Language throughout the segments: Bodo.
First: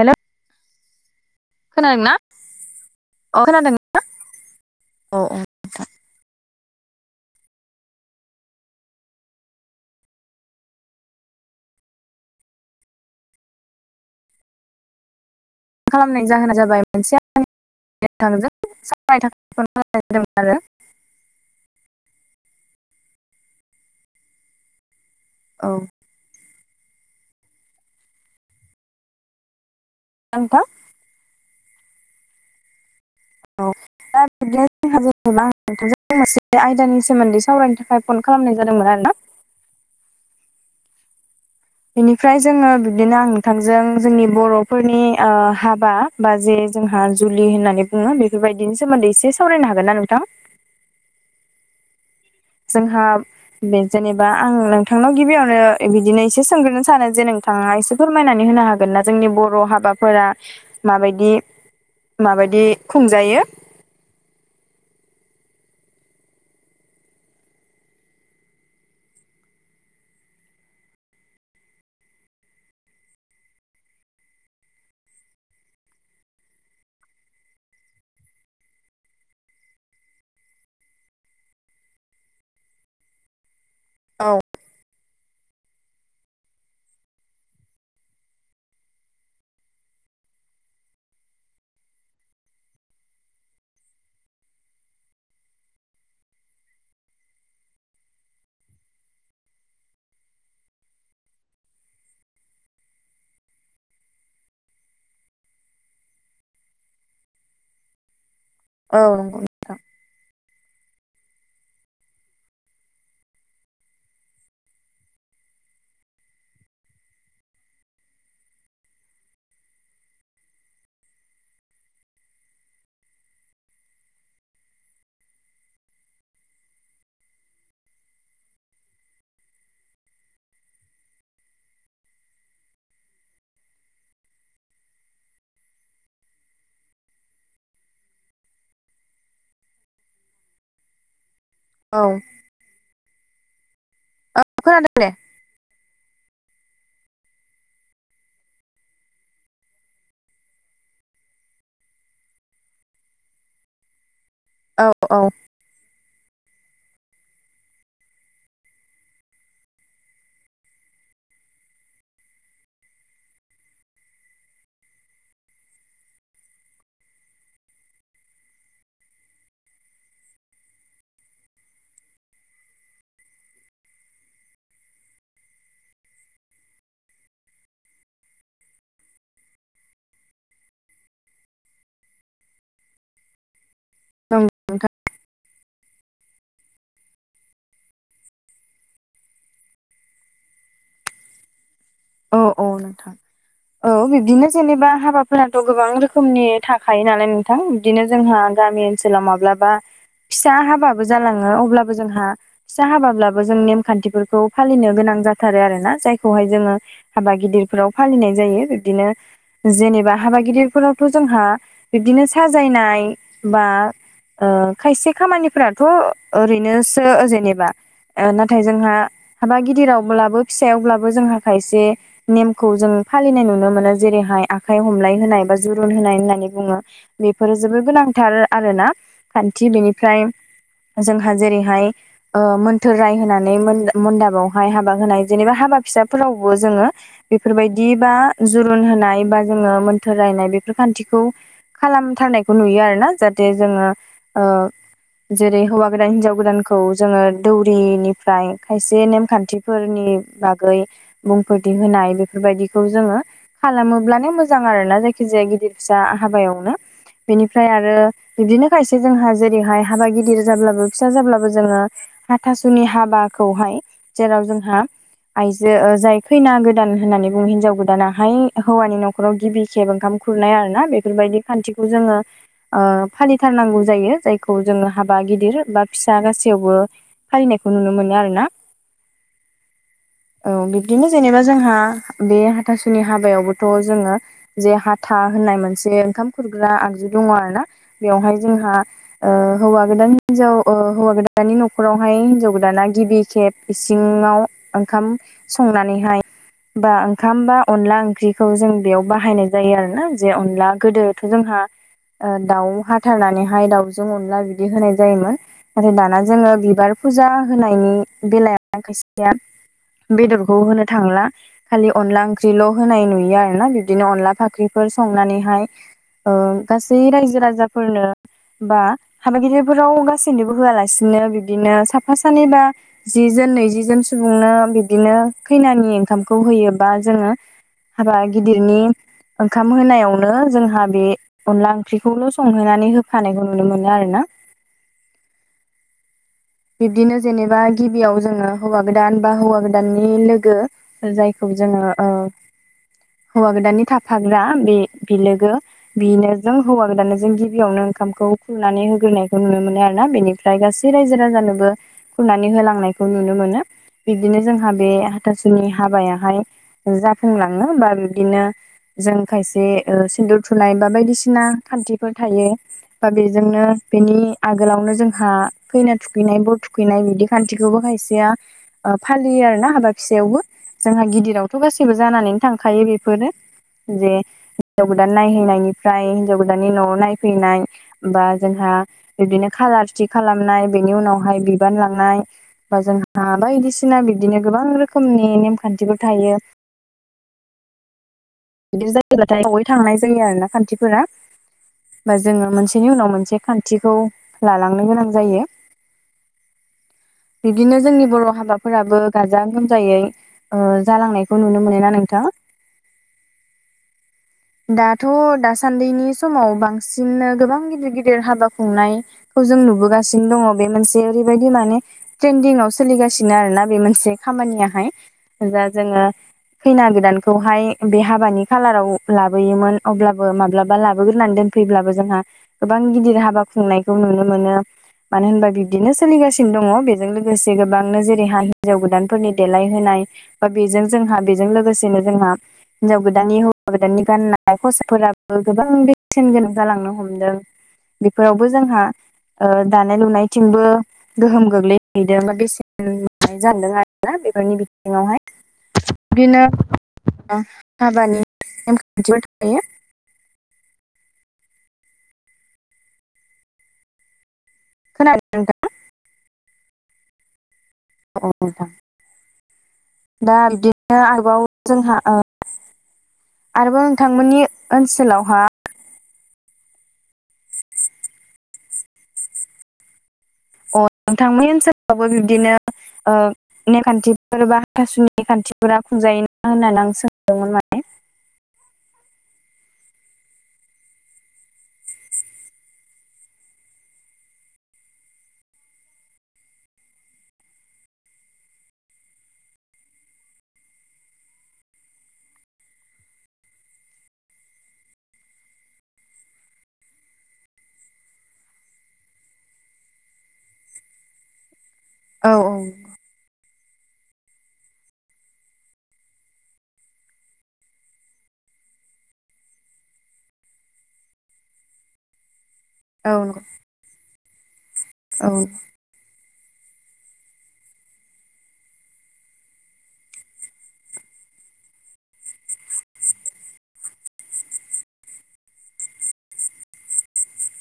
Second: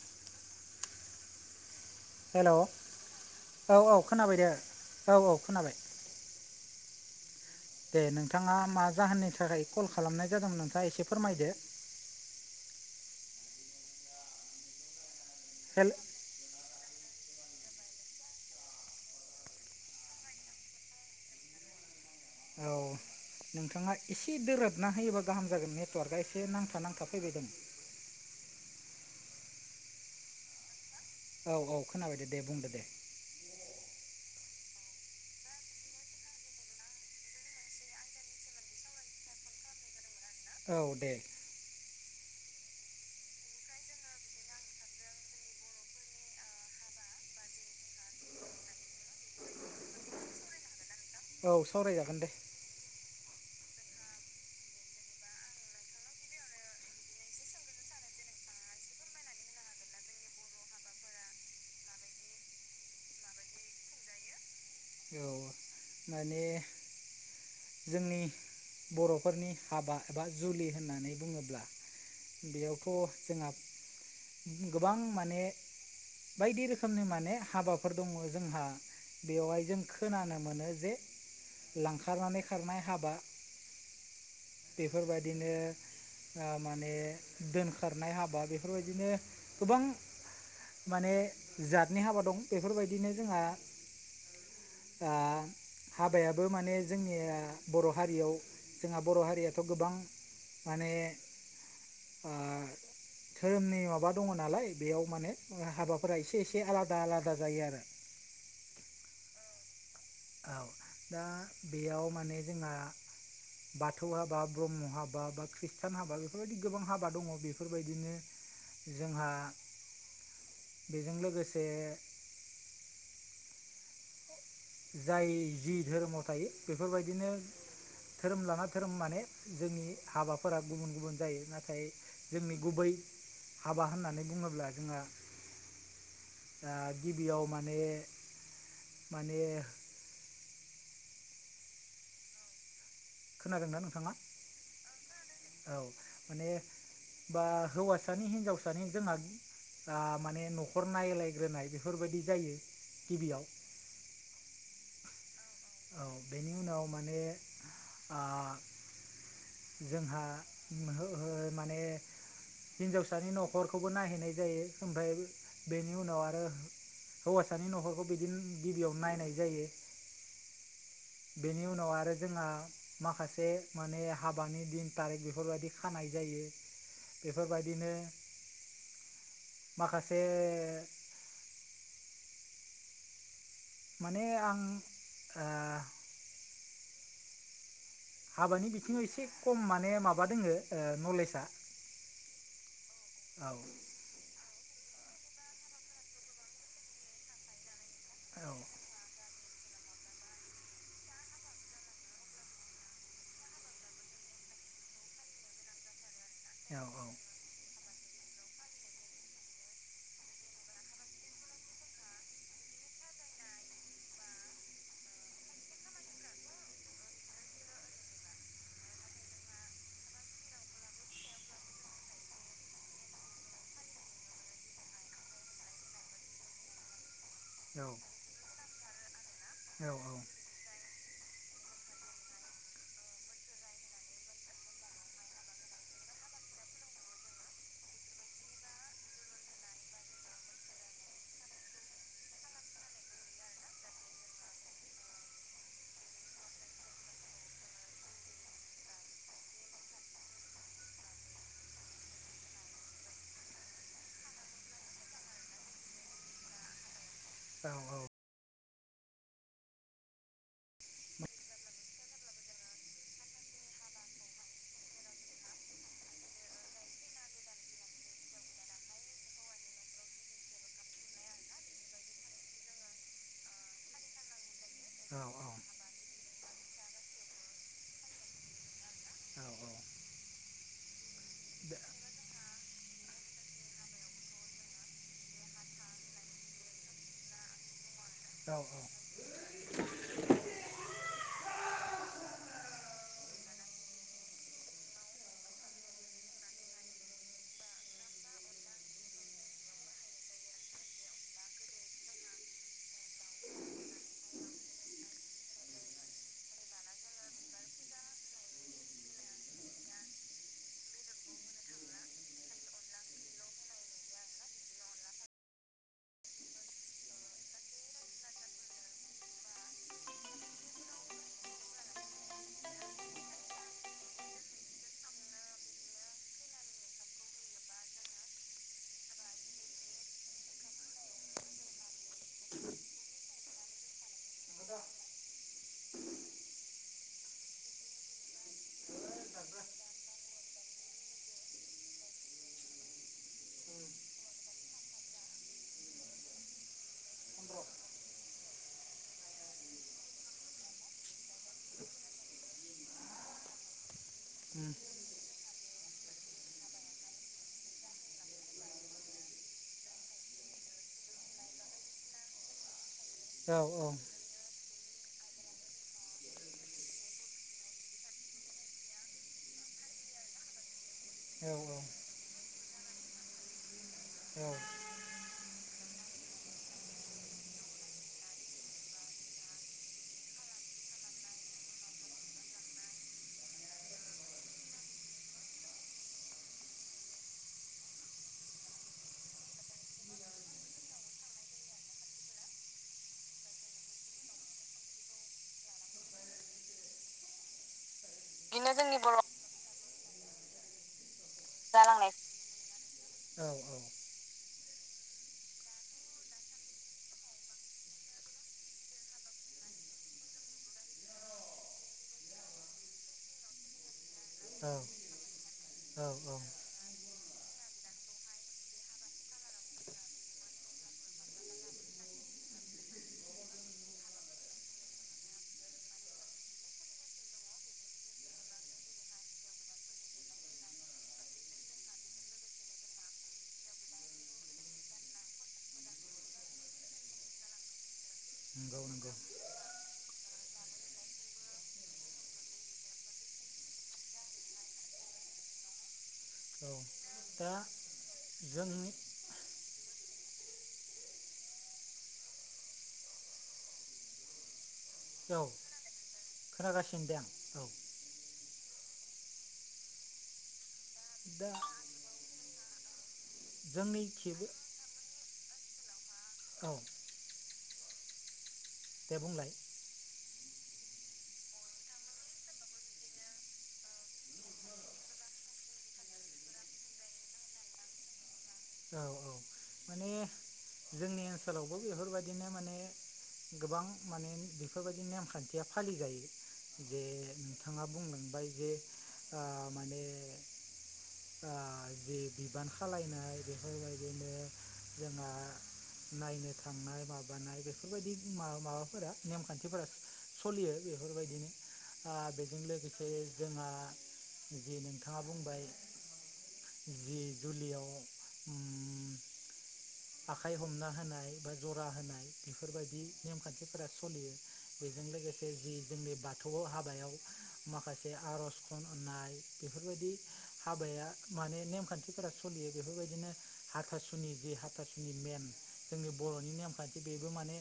हेलौ खोनादों ना? हेलौ अ खोनादों औ औ खोनाबाय दे औ औ खोनाबाय। दे नोंथांङा मा जाहोननि थाखाय कल खालामनाय जादोंमोन नोंथांङा एसे फोरमायदो। हेल खालामनायनायनि जाहोना जाबाय मोनसे आ थांजों [unintelligible] जादोंमोन आरो औ नोंथांङा एसे दोराबना होयोबा गाहाम जागोन औ नेटवार्कआ एसे एसे नांथा नांथा फैबायदों नोंथां औ औ खोनाबायदो दे बुंदो दे औ दा बिदिनो जोंहा जेनेबा नोंथांजोंसे आयदानि सोमोन्दै सावरायनो थाखाय फन खालामनाय जादोंमोन आरो ना औ दे बेनिफ्राय जोंङो बिबदिनो आं नोंथांजों जोंनि बर'फोरनि हाबा बा जे जोंहा जुलि होननानै बुंङो बेफोरबायदिनि सोमोन्दै एसे सावरायनो हागोन ना नोंथां औ सावरायजागोन दे जोंहा बे जेनेबा आं नोंथांनाव गिबियावनो बिदिनो एसे सोंग्रोनो सानो जे नोंथांङा एसे फोरमायनानै होनो हागोन ना जोंनि बर' हाबाफोरा माबायदि माबायदि खुंजायो औ माने जोंनि बर'फोरनि हाबा एबा जुलि होननानै बुंङोब्ला बेयावथ' जोंहा गोबां माने बायदि रोखोमनि माने हाबाफोर दंङो जोंहा बेवहाय जों खोनानो मोनो जे लांखारनानै खारनाय हाबा औ बेफोरबायदिनो माने दोनखारनाय हाबा बेफोरबायदिनो गोबां माने जातनि हाबा दं बेफोरबायदिनो जोंहा हाबायाबो माने जोंनिया बर' हारियाव जोंहा बर' हारियाथ' गोबां माने ओ धोरोमनि माबा दंङो नालाय बेयाव माने हाबाफोरा एसे एसे आलादा आलादा जायो आरो औ नंगौ औ दा बेयाव माने जोंहा बाथौ हाबा ब्रह्म हाबा बा खृष्टान हाबा बेफोरबायदि गोबां हाबा दंङो बेफोरबायदिनो जोंहा बेजों लोगोसे जाय जि धोरोमाव थायो बेफोरबायदिनो धोरोम लाना धोरोम माने जोंनि हाबाफोरा गुबुन गुबुन जायो नाथाय जोंनि गुबै हाबा होननानै बुंङोब्ला जोंहा ओ गिबियाव माने माने औ खोनादों ना नोंथांङा औ खोनादों दे औ माने बा हौवासानि हिनजावसानि जोंहा दा माने न'खर नायलायग्रोनाय बेफोरबायदि जायो गिबियाव औ औ औ बेनि उनाव माने जोंहा माने हिनजावसानि न'खरखौबो नायहैनाय जायो ओमफ्राय बेनि उनाव आरो हौवासानि न'खरखौ बिदिनो गिबियावनो नायनाय जायो। बेनि उनाव आरो जोंहा माखासे माने हाबानि दिन थारिख बेफोरबायदि खानाय जायो बेफोरबायदिनो माखासे माने नंगौ आं नोंथां ओ हाबानि बिथिङाव एसे खम माने माबा दोङो ओ नलेजआ औ औ नोंथां। औ बिब्दिनो जेनेबा हाबाफोराथ' गोबां रोखोमनि थाखायो नालाय नों थां बिदिनो औ जोंहा गामि ओनसोलाव माब्लाबा फिसा हाबाबो जालाङो अब्लाबो जोंहा फिसा हाबाब्लाबो जों नेमखान्थिफोरखौ फालिनो गोनां जाथारो आरोना जायखौहाय जों औ औ औ। हाबा गिदिरफोराव फालिनाय जायो बिब्दिनो जेनेबा हाबा गिदिरफोरावथ' जोंहा बिब्दिनो साजायनाय बा ओ खायसे खामानिफोराथ' ओरैनोसो जेनेबा ओ नाथाय जोंहा हाबा गिदिरावब्लाबो फिसायावब्लाबो जोंहा खायसे नेमखौ जों फालिनाय नुनो मोनो जेरैहाय आखाइ हमलाय होनाय बा जुरुन होनाय होननानै बुङो। बेफोरो जोबोद गोनांथार आरोना खान्थि औ उम बेनिफ्राय जोंहा जेरैहाय ओ मोन्थोर रायहोनानै मोनदा मोनदाबावहाय हाबा होनाय जेनेबा हाबा फिसाफोरावबो जोङो बेफोरबायदि बा जुरुन होनाय बा जोङो मोन्थोर रायनाय बेफोर खान्थिखौ खालामथारनायखौ नुयो आरोना जाहाथे जोङो ओ जेरै हौवा गोदान हिनजाव गोदानखौ जोङो दौरिनिफ्राय खायसे नेमखान्थि फोरनि बागै बुंफोरथि होनाय बेफोरबायदिखौ जोङो खालामोब्लानो मोजां आरोना जायखिजाया गिदिर फिसा हाबायावनो औ बेनिफ्राय आरो बिब्दिनो खायसे जोंहा जेरैहाय हाबा गिदिर जाब्लाबो फिसा जाब्लाबो जोङो हाथासुनि हाबाखौहाय जेराव जोंहा जे ओ जाय खैना गोदान होननानै बुङो हिनजाव गोदानाहाय हौवानि न'खराव गिबि खेब ओंखाम खुरनाय आरोना बे फोरबायदि खान्थिखौ जोङो ओ फालिथारनांगौ जायो जायखौ जोङो औ हाबा गिदिर बा फिसा गासैयावबो फालिनायखौ नुनो मोनो आरोना औ बिब्दिनो जेनेबा जोंहा बे हाथासुनि हाबायावबोथ' जोङो जे हाथा होननाय मोनसे ओंखाम खुरग्रा आगजु दङ आरोना बेवहाय जोंहा ओ हौवा गोदान हिनजाव ओ हौवा गोदानानि न'खरावहाय हिन्जाव गोदाना गिबि खेब इसिङाव ओंखाम संनानैहाय बा ओंखाम बा अनला ओंख्रिखौ जों बेयाव बाहायनाय जायो आरोना जे अनला गोदोथ' जोंहा ओ दाउ हाथारनानैहाय दाउजों अनला बिदि होनाय जायोमोन। आरो दाना जोङो बिबार फुजा होनायनि बेलायाव खायसेया बेदरखौ होनो थांला खालि अनला ओंख्रिल' होनाय नुयो आरोना बिब्दिनो अनला फाख्रिफोर संनानैहाय ओ गासै रायजो राजाफोरनो बा हाबा गिदिरफोराव गासैनोबो होआलासिनो बिब्दिनो साफा सानै बा जि जोननै नैजि जोन सुबुंनो बिब्दिनो खैनानि ओंखामखौ होयोबा जोङो हाबा गिदिरनि ओंखाम होनायावनो जोंहा बे अनला ओंख्रिखौल' संहैनानै होफानायखौ नुनो मोनो आरोना। बिब्दिनो जेनेबा गिबियाव जोङो हौवा गोदान बा हौवा गोदाननि लोगो जायखौ जोङो ओ हौवा गोदाननि थाफाग्रा बि-बिलोगो बिनो जों हौवा गोदानानो जों गिबियावनो ओंखामखौ खुरनानै होग्रोनायखौ नुनो मोनो आरोना बेनिफ्राय गासै रायजो राजानोबो खुरनानै होलांनायखौ नुनो मोनो बिब्दिनो जोंहा बे हाथासुनि हाबायाहाय जाफुंलाङो बा बिदिनो जों खायसे ओ सिन्दर थुनाय बा बायदिसिना खान्थिफोर थायो। बा बेजोंनो बेनि आगोलावनो जोंहा खैना थुखै [unintelligible] नाय बर थुखैनाय बिदि खान्थिखौबो खायसेया ओ फालियो आरोना हाबा फिसायावबो। जोंहा गिदिरावथ' गासैबो जानानैनो थांखायो बेफोरो जे हिन्जाव गोदान नायहैनायनिफ्राय हिन्जाव गोदाननि न'वाव नायफैनाय बा जोंहा बिदिनो खालार थि खालामनाय बेनि उनावहाय बिबान लांनाय बा जोंहा बायदिसिना बिबदिनो गोबां रोखोमनि नेमखान्थिफोर थायो। बिदि जायोब्लाथाय जयै थांनाय जायो आरो ना खान्थिफोरा [unintelligible] बा जोङो मोनसेनि उनाव मोनसे खान्थिखौ लालांनो गोनां जायो बिदिनो जोंनि बर' हाबा फोराबो गाजा गोमजायै ओ जालांनायखौ नुनो मोनो ना नोंथां औ औ दाथ' दासान्दिनि समाव बांसिननो गोबां गिदिर गिदिर हाबा खुंनाय खौ जों नुबोगासिनो दङ बे मोनसे ओरैबायदि माने ट्रेन्दिंआव सोलिगासिनो आरोना बे मोनसे औ औ खामानियाहाय दा जोङो औ औ खैना गोदानखौहाय बे हाबानि खालाराव लाबोयोमोन अब्लाबो माब्लाबा लाबोग्रोनानै दोनफैब्लाबो जोंहा गोबां गिदिर हाबा खुंनायखौ नुनो मोनो। मानो होनबा बिब्दिनो सोलिगासिनो दङ बेजों लोगोसे गोबांनो जेरैहा हिन्जाव गोदानफोरनि देलायहोनाय। बा बेजों जोंहा बेजों लोगोसेनो जोंहा हिनजाव गोदाननि हौवा गोदाननि गाननाय खसाफोराबो गोबां बेसेन गोनां जालांनो हमदों। बिफोरावबो जोंहा नंगौ नंगौ दानाय लुनायथिंबो गोहोम गोग्लैहैदों बा बेसेननाय जदों आरोना बेफोरनि बिथिङावहाय। बिदिनो औ दा हाबानि जोंनि नेमखान्थियाव थायो। खोनादों औव नोंथां खोनागासिनो दे आं। औ औ नोंथां। दा बिदिनो आरोबाव दा जोंहा ओ आरोबाव नोंथांमोननि जोंनिखिबो ओनसोलावहा औ दे बुंलाय नोंथांमोननि ओनसोलावबो बिबदिनो ओ ने खान्थिफोर बा हाथासुनि खान्थिफोरा खुंजायोना होननानै आं सोंदोंमोन माने औ-औ माने जोंनि ओनसोलावबो बेफोरबायदिनो माने गोबां माने बेफोरबायदि नेमखान्थिया फालिजायो। जे नोंथाङा बुंलांबाय जे ओ माने ओ जि बिबान खालनाय बेफोरबायदिनो जोंहा नायनो थांनाय। माबानाय बेफोरबायदि मा माबाफोरा नेमखान्थिफोरा सलियो बेफोरबायदिनो। ओ बेजों औ लोगोसे जोंहा जि नोंथाङा बुंबाय। जि जुलियाव उम आखाइ हमना होनाय बा जरा होनाय बेफोरबायदि औ नेमखान्थिफोरा स'लियो। बेजों औ औ लोगोसे जि जोंनि बाथौ हाबायाव माखासे आर'ज खन नाय बेफोरबायदि हाबाया माने नेमखान्थिफोरा सलियो बेफोरबायदिनो हाथासुनि जि हाथासुनि मेन जोंनि बर'नि नेमखान्थि बेबो माने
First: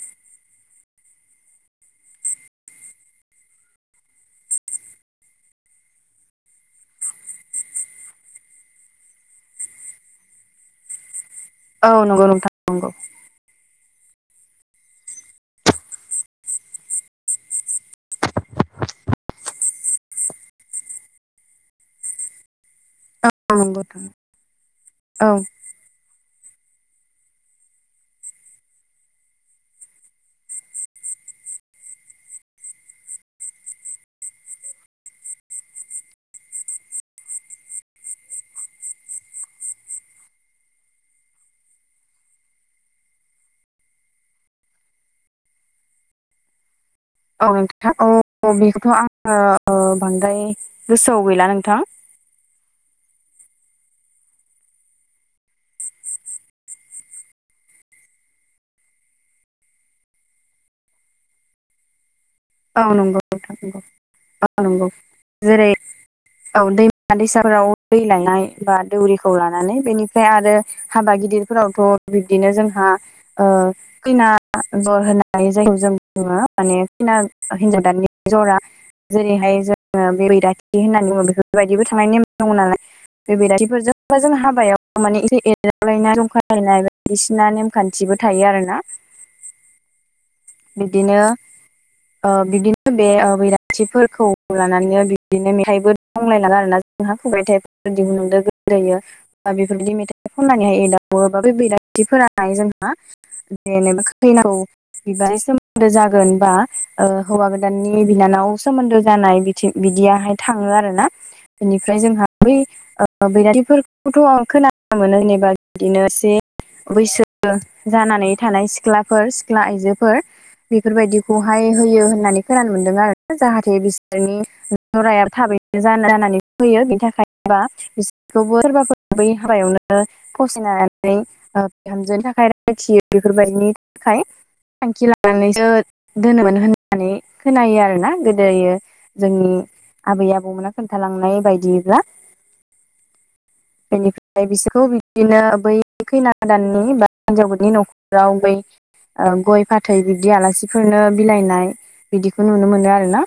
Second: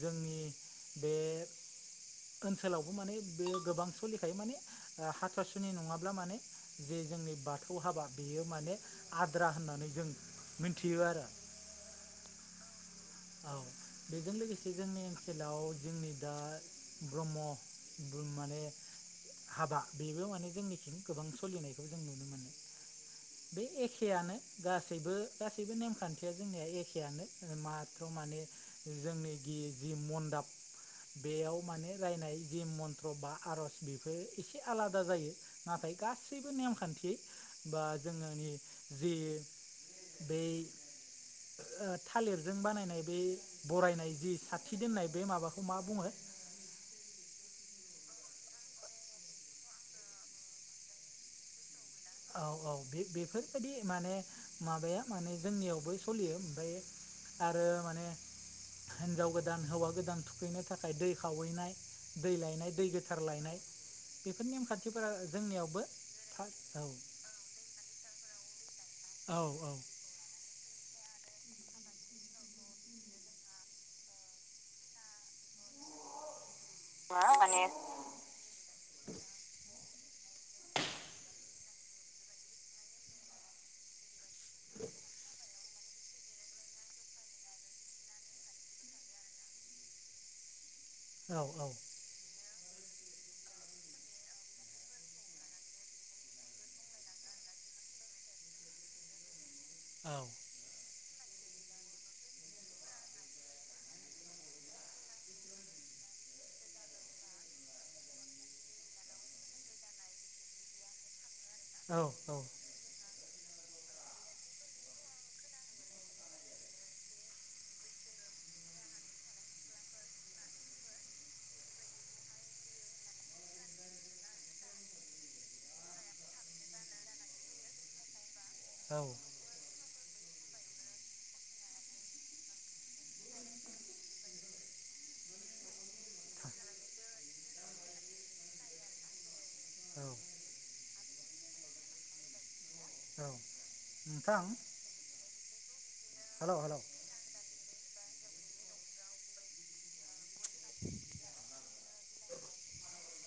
जोंनि बे ओनसोलावबो माने बे गोबां सोलिखायो माने हाथासुनि नङाब्ला माने जे जोंनि बाथौ हाबा बेयो माने आद्रा होननानै जों मिथियो आरो औ नंगौ नोंथां नंगौ। औ बेजों लोगोसे जोंनि ओनसोलाव जोंनि दा ब्रह्म माने हाबा बेबो माने जोंनिसिम गोबां सलिनाय बे नंगौ एखेयानो गासैबो औ गासैबो नेमखान्थि जोंनिया एखेआनो माथो माने जोंनि गि जि मन्दाब बेयाव माने रायनाय जि मन्त्र बा आर'ज बेफोर एसे आलादा जायो। नाथाय गासैबो नेमखान्थि बा जोनि जि बे ओ थालिरजों बानायनाय बे बरायनाय जि साथि दोननाय बे माबाखौ मा बुङो? औ नोंथाङा औ बेखौथ' आङो बांद्राय गोसोआव गैला नोंथां। औ औ बे बेफोरबायाददि माने माबाया माने जोंनियावबो सोलियो ओमफ्राय आरो माने हिनजाव गोदान हौवा गोदान थुखैनो थाखाय दै खावैनाय। दै लायनाय औ दै नंगौ गोथार नोंथां लायनाय नंगौ बेफोर औ नंगौ नेमखान्थिफोरा जेरै जोंनियावबो औ दैमा दैसाफोराव दै लायनाय बा दौरिखौ औ लानानै बेनि फ्राय आरो हाबा गिदिरफोरावथ' बिबदिनो जोंहा ओ खैना दर होनाय जायखौ जों बुङो माने खैना [unintelligible] [unintelligible] जरा जेरैहाय जोङो [unintelligible] होननानै बुङो बेफोरबायदिबो थांनायनि नेम दङ' नालाय बे बेराथिफोरजोंबा जों हाबायाव माने एसे एरावलायनाय जंखायलायनाय बिसिना नेमखान्थिबो थायो आरो ना। बिदिनो औ ओ बिदिनो बे ओ बैराथिफोरखौ लानानै बिदिनो मेथाइबो दंलायलाङो आरोना जोंहा [unintelligible] दिहुनलांदों गोदोयो बा बेफोरबायदि मेथाइ ख होननानैहाय एदावो बा बे बैराथिफोराय जोंहा जेनेबा खैनाखौ बिबाज सोमोन्दो जागोन बा ओ हौवा गोदाननि बिनानाव सोमोन्दो जानाय बिथिं बिदियाहाय थाङो आरोना बेनिफ्राय जोंहा बै ओ बैरिफोरखौथ' आं खोनानो मोनो जेनेबा बिदिनो एसे बैसो जानानै थानाय सिख्लाफोर सिख्ला आइजो फोर बेफोरबायदिखौहाय होयो होननानै खोनानो मोनदों आरो जाहाथे बिसोरनि जरायाबो थाबैनो जाना-जानानै होनानानै फैयो बिनि थाखायबा बिसोरखौबो औ सोरबाफोर बै हाबायावनो फसायनानै ओ बिहामजोनि थाखाय रायथियो बेफोरबायदिनि थाखाय थांखि लानानैसो दोनोमोन होननानै खोनायो आरोना गोदोयो जोंनि आबै आबौमोना खोन्थालांनाय बायदिब्ला नोंथां बेनिफ्राय बिसोरखौ बिदिनो बै खैना हेलौ हेलौ गोदाननि बा हिनजावफोरनि न'खराव बै ओ गय फाथै बिब्दि आलासिफोरनो बिलाइनाय बिदिखौ नुनो मोनो आरो ना।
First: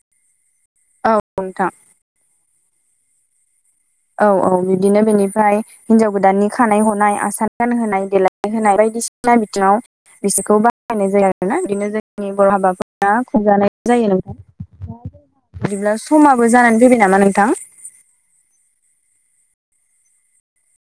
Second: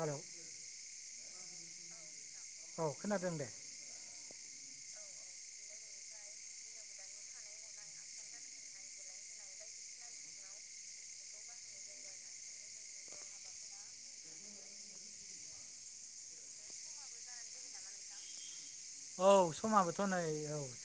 हेलौ औ नोंथा औ खोनादों दे औ औ बिदिनो बिनिफ्राय हिन्जाव गोदाननि खानाय हनाय आसान गानहोनाय देलायनाय होनाय बायदिसिना बिथिङाव बिसोरखौ बाहायनाय जायो आरोना बिनो जोंनि बर' हाबाफोरा खुंजानाय जायो नोंयां [inaudible] बिदिब्ला समाबो जानानै फैबाय नामा नोंथां औ समाबोथ' नै औ